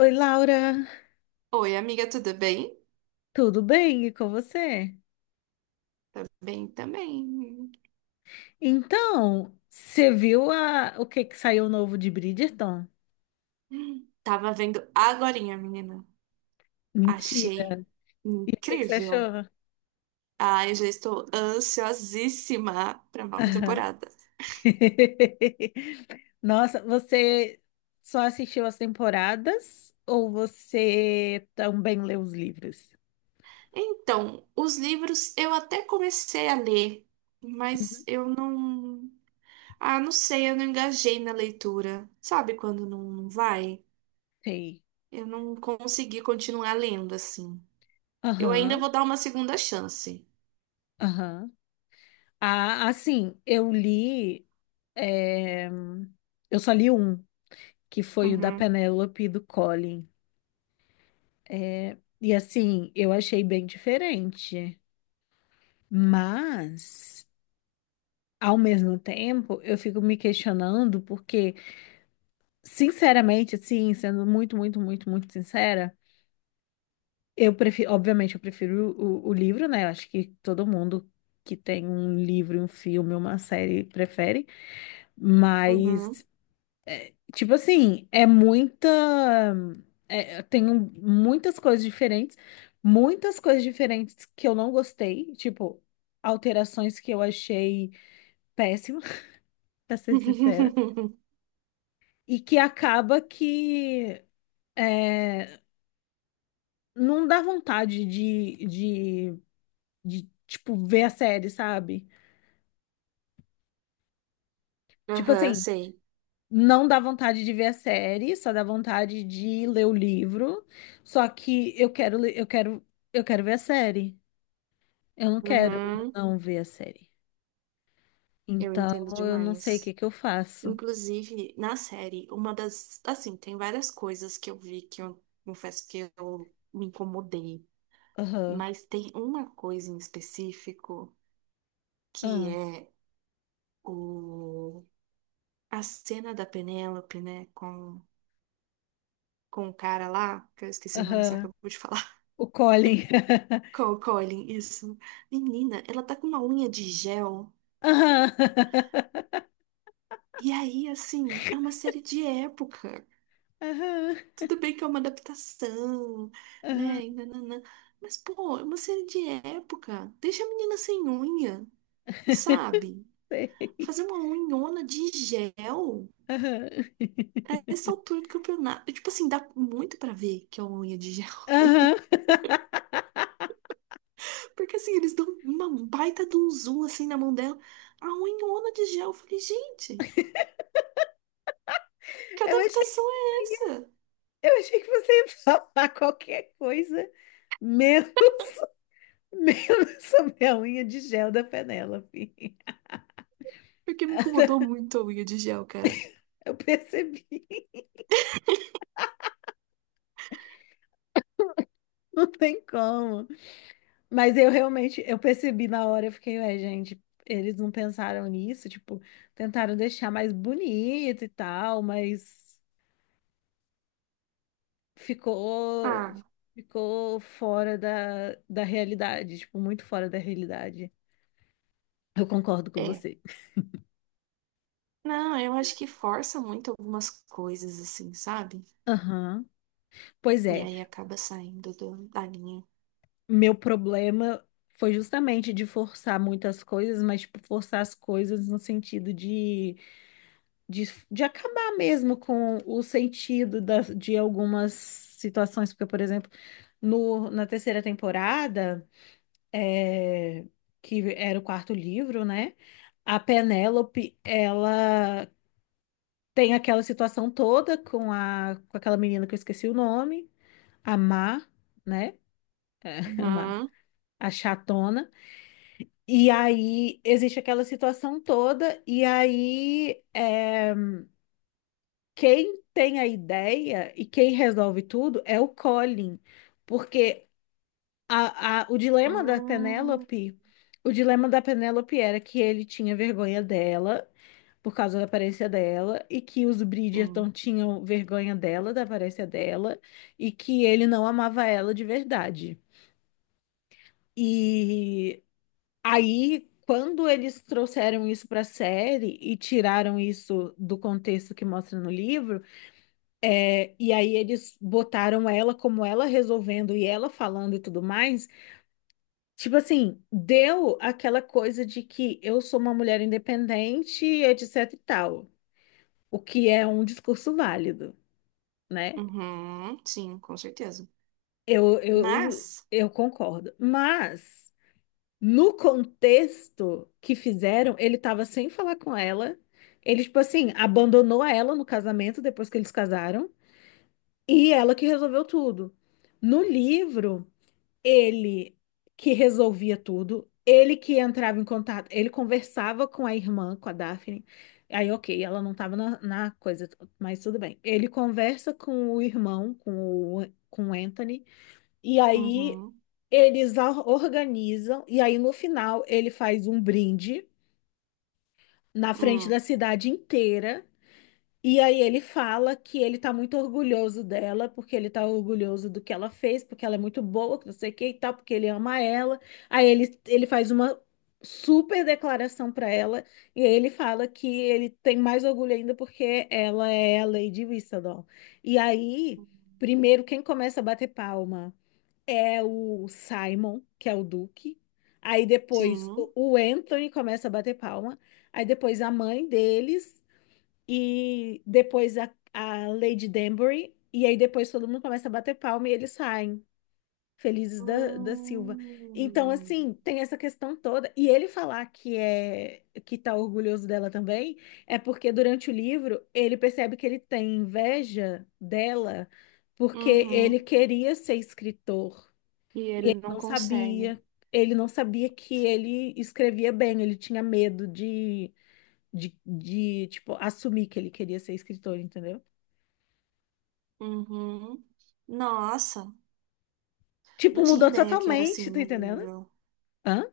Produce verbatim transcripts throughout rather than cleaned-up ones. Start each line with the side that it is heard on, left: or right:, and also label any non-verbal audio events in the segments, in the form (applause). left: Oi, Laura,
right: Oi, amiga, tudo bem?
left: tudo bem? E com você?
right: Tá bem também.
left: Então, você viu a- o que que saiu novo de Bridgerton?
right: Tava vendo agorinha, menina. Achei
left: Mentira. E o que que você
right: incrível.
left: achou?
right: Ah, eu já estou ansiosíssima para nova
left: Aham.
right: temporada.
left: (laughs) Nossa, você só assistiu as temporadas ou você também leu os livros?
right: Então, os livros eu até comecei a ler, mas
left: Uhum.
right: eu não. Ah, não sei, eu não engajei na leitura. Sabe quando não, não vai?
left: Sei.
right: Eu não consegui continuar lendo assim. Eu ainda
left: Aham,
right: vou dar uma segunda chance.
left: aham. Ah, assim, eu li. é, Eu só li um, que foi o da
right: Uhum,
left: Penélope e do Colin. É, e assim, eu achei bem diferente, mas ao mesmo tempo eu fico me questionando porque, sinceramente, assim, sendo muito, muito, muito, muito sincera, eu prefiro, obviamente, eu prefiro o, o livro, né? Eu acho que todo mundo que tem um livro, um filme, uma série prefere,
right: uhum.
left: mas tipo assim, é muita. É, eu tenho muitas coisas diferentes, muitas coisas diferentes que eu não gostei, tipo, alterações que eu achei péssima, (laughs) pra ser sincera,
right: (laughs)
left: e que acaba que é, não dá vontade de, de, de, tipo, ver a série, sabe? Tipo
right: Aham,
left: assim,
right: sei.
left: não dá vontade de ver a série, só dá vontade de ler o livro, só que eu quero, le- eu quero, eu quero ver a série. Eu não quero
right: Uhum,
left: não ver a série.
right: eu
left: Então,
right: entendo
left: eu não sei o
right: demais.
left: que que eu faço.
right: Inclusive, na série, uma das. Assim, tem várias coisas que eu vi que eu confesso que eu me incomodei.
left: Aham.
right: Mas tem uma coisa em específico que
left: Aham.
right: é o, a cena da Penélope, né? Com, com o cara lá, que eu esqueci o nome, você
left: Aham.
right: acabou de falar.
left: O Colin.
right: (laughs)
left: (laughs)
right: Com o Colin, isso. Menina, ela tá com uma unha de gel.
left: Aham.
right: E aí, assim, é uma série de época.
left: Aham.
right: Tudo bem que é uma adaptação,
left: Aham.
right: né? e nananã. Mas, pô, é uma série de época. Deixa a menina sem unha,
left: (laughs)
right: sabe?
left: Sei.
right: Fazer uma unhona de gel
left: Aham.
right: a essa altura do campeonato. Tipo assim, dá muito pra ver que é uma unha de gel.
left: Aham. (laughs)
right: (laughs) Porque assim, eles dão uma baita de um zoom assim na mão dela. A unhona de gel. Eu falei, gente, que
left: Eu achei,
right: adaptação é essa?
left: eu achei que você ia falar qualquer coisa menos, (laughs) menos sobre a unha de gel da Penélope.
right: Porque me incomodou muito a unha de gel, cara.
left: Eu percebi. (laughs) Não tem como. Mas eu realmente, eu percebi na hora, eu fiquei, ué, gente, eles não pensaram nisso, tipo, tentaram deixar mais bonito e tal, mas ficou,
right: Ah,
left: ficou fora da, da realidade, tipo, muito fora da realidade. Eu concordo com
right: é.
left: você.
right: Não, eu acho que força muito algumas coisas, assim, sabe?
left: Aham. Pois
right: E
left: é,
right: aí acaba saindo do- da linha.
left: meu problema foi justamente de forçar muitas coisas, mas, tipo, forçar as coisas no sentido de de, de acabar mesmo com o sentido da- de algumas situações, porque, por exemplo, no, na terceira temporada, é, que era o quarto livro, né? A Penélope, ela tem aquela situação toda com a, com aquela menina que eu esqueci o nome, a Má, né? (laughs) A Má,
right: Uhum.
left: a chatona. E aí existe aquela situação toda, e aí é, quem tem a ideia e quem resolve tudo é o Colin, porque a, a- o dilema da
right: Hum,
left: Penélope, o dilema da Penélope era que ele tinha vergonha dela por causa da aparência dela e que os
right: sim.
left: Bridgerton tinham vergonha dela, da aparência dela e que ele não amava ela de verdade. E aí, quando eles trouxeram isso para a série e tiraram isso do contexto que mostra no livro. É, e aí eles botaram ela como ela resolvendo e ela falando e tudo mais. Tipo assim, deu aquela coisa de que eu sou uma mulher independente, etc e tal. O que é um discurso válido, né?
right: Uhum, sim, com certeza.
left: Eu, eu,
right: Mas.
left: eu concordo. Mas, no contexto que fizeram, ele tava sem falar com ela. Ele, tipo assim, abandonou ela no casamento depois que eles casaram. E ela que resolveu tudo. No livro, ele que resolvia tudo, ele que entrava em contato, ele conversava com a irmã, com a Daphne. Aí, ok, ela não estava na, na coisa, mas tudo bem. Ele conversa com o irmão, com o, com o Anthony, e aí
right: Uhum.
left: eles a- organizam, e aí no final ele faz um brinde na frente da
right: Hum.
left: cidade inteira. E aí ele fala que ele tá muito orgulhoso dela, porque ele tá orgulhoso do que ela fez, porque ela é muito boa, que não sei o que e tal, porque ele ama ela. Aí ele, ele faz uma super declaração pra ela, e aí ele fala que ele tem mais orgulho ainda porque ela é a Lady Whistledown. E aí, primeiro, quem começa a bater palma é o Simon, que é o Duque. Aí depois o
right: Sim.
left: o Anthony começa a bater palma. Aí depois a mãe deles e depois a, a Lady Danbury, e aí depois todo mundo começa a bater palma e eles saem, felizes da, da Silva. Então,
right: Hum.
left: assim, tem essa questão toda. E ele falar que é que tá orgulhoso dela também, é porque durante o livro ele percebe que ele tem inveja dela, porque ele
right: Uhum.
left: queria ser escritor,
right: E ele
left: ele
right: não
left: não
right: consegue.
left: sabia. Ele não sabia que ele escrevia bem, ele tinha medo de de, de, tipo, assumir que ele queria ser escritor, entendeu?
right: Uhum. Nossa,
left: Tipo,
right: não tinha
left: mudou
right: ideia que era
left: totalmente,
right: assim
left: tá
right: no
left: entendendo?
right: livro.
left: Hã?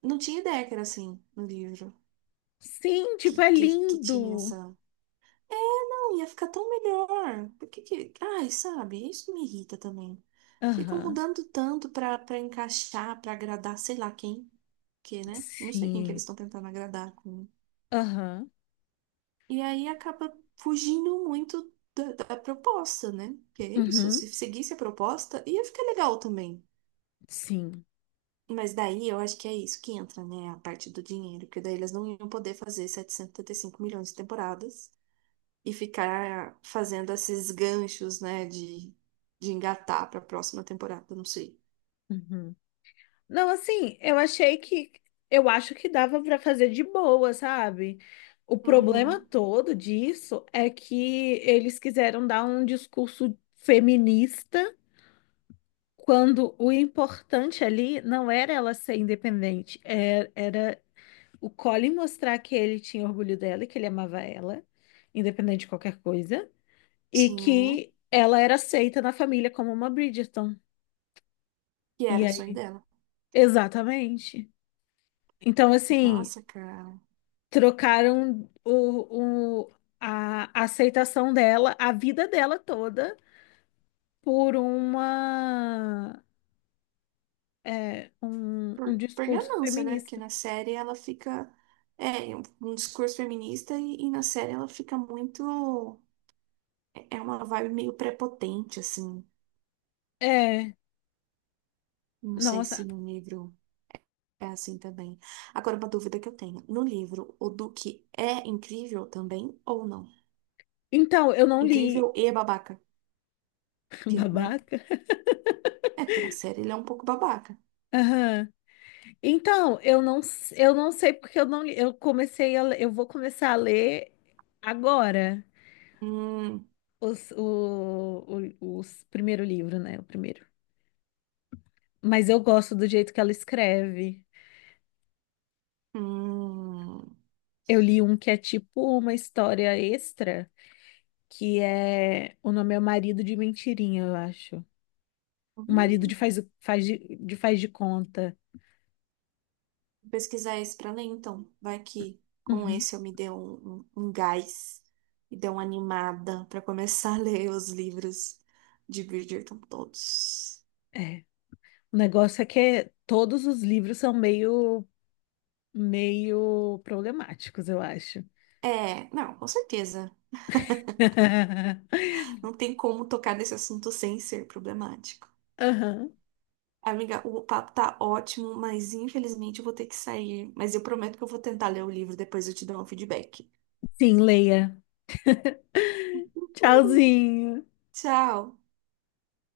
right: Não tinha ideia que era assim no livro.
left: Sim, tipo,
right: Que,
left: é
right: que, que tinha
left: lindo.
right: essa. Não, ia ficar tão melhor. Por que que... Ai, sabe? Isso me irrita também. Ficam
left: Aham.
right: mudando tanto pra, pra encaixar, pra agradar, sei lá quem, que, né? Não sei quem que eles
left: Sim.
right: estão tentando agradar com.
left: Aham.
right: E aí acaba fugindo muito da, da proposta, né? Que é isso.
left: Uhum.
right: Se seguisse a proposta, ia ficar legal também.
left: Sim.
right: Mas daí eu acho que é isso que entra, né? A parte do dinheiro, porque daí eles não iam poder fazer setecentos e setenta e cinco milhões de temporadas. E ficar fazendo esses ganchos, né, de, de engatar para a próxima temporada, não sei.
left: Uhum. Não, assim, eu achei que. Eu acho que dava pra fazer de boa, sabe? O problema
right: Uhum,
left: todo disso é que eles quiseram dar um discurso feminista quando o importante ali não era ela ser independente, é- era, o Colin mostrar que ele tinha orgulho dela e que ele amava ela, independente de qualquer coisa, e
right: sim.
left: que ela era aceita na família como uma Bridgerton.
right: Que
left: E
right: era o sonho
left: aí?
right: dela.
left: Exatamente. Então, assim,
right: Nossa, cara.
left: trocaram o, o- a a aceitação dela, a vida dela toda, por uma, é, um, um
right: Por, por
left: discurso
right: ganância, né? Porque
left: feminista.
right: na série ela fica. É, um um discurso feminista e, e na série ela fica muito. É é uma vibe meio prepotente, assim.
left: É,
right: Não sei
left: nossa.
right: se no livro é assim também. Agora, uma dúvida que eu tenho. No livro, o Duque é incrível também ou não?
left: Então, eu não li.
right: Incrível e é babaca.
left: (laughs)
right: Porque, né?
left: Babaca.
right: É, porque na série ele é um pouco babaca.
left: Aham. Então, eu não, s- eu não sei porque eu não, li- eu comecei a, le- eu vou começar a ler agora
right: Hum,
left: os, o, o, os primeiro livro, né? O primeiro. Mas eu gosto do jeito que ela escreve.
right: hum.
left: Eu li um que é tipo uma história extra, que é o nome é O Marido de Mentirinha, eu acho. O marido de
right: hum.
left: faz, faz de, de faz de conta.
right: Vou pesquisar esse pra ler, então. Vai que com
left: Uhum,
right: esse eu me dê um, um, um gás e dê uma animada pra começar a (laughs) ler os livros de Bridgerton todos.
left: é. O negócio é que todos os livros são meio, meio problemáticos, eu acho.
right: É, não, com certeza.
left: (laughs)
right: Não tem como tocar nesse assunto sem ser problemático.
left: Aham.
right: Amiga, o papo tá ótimo, mas infelizmente eu vou ter que sair. Mas eu prometo que eu vou tentar ler o livro, depois eu te dou um feedback.
left: Sim, Leia.
right: (laughs)
left: Tchauzinho.
right: Tchau!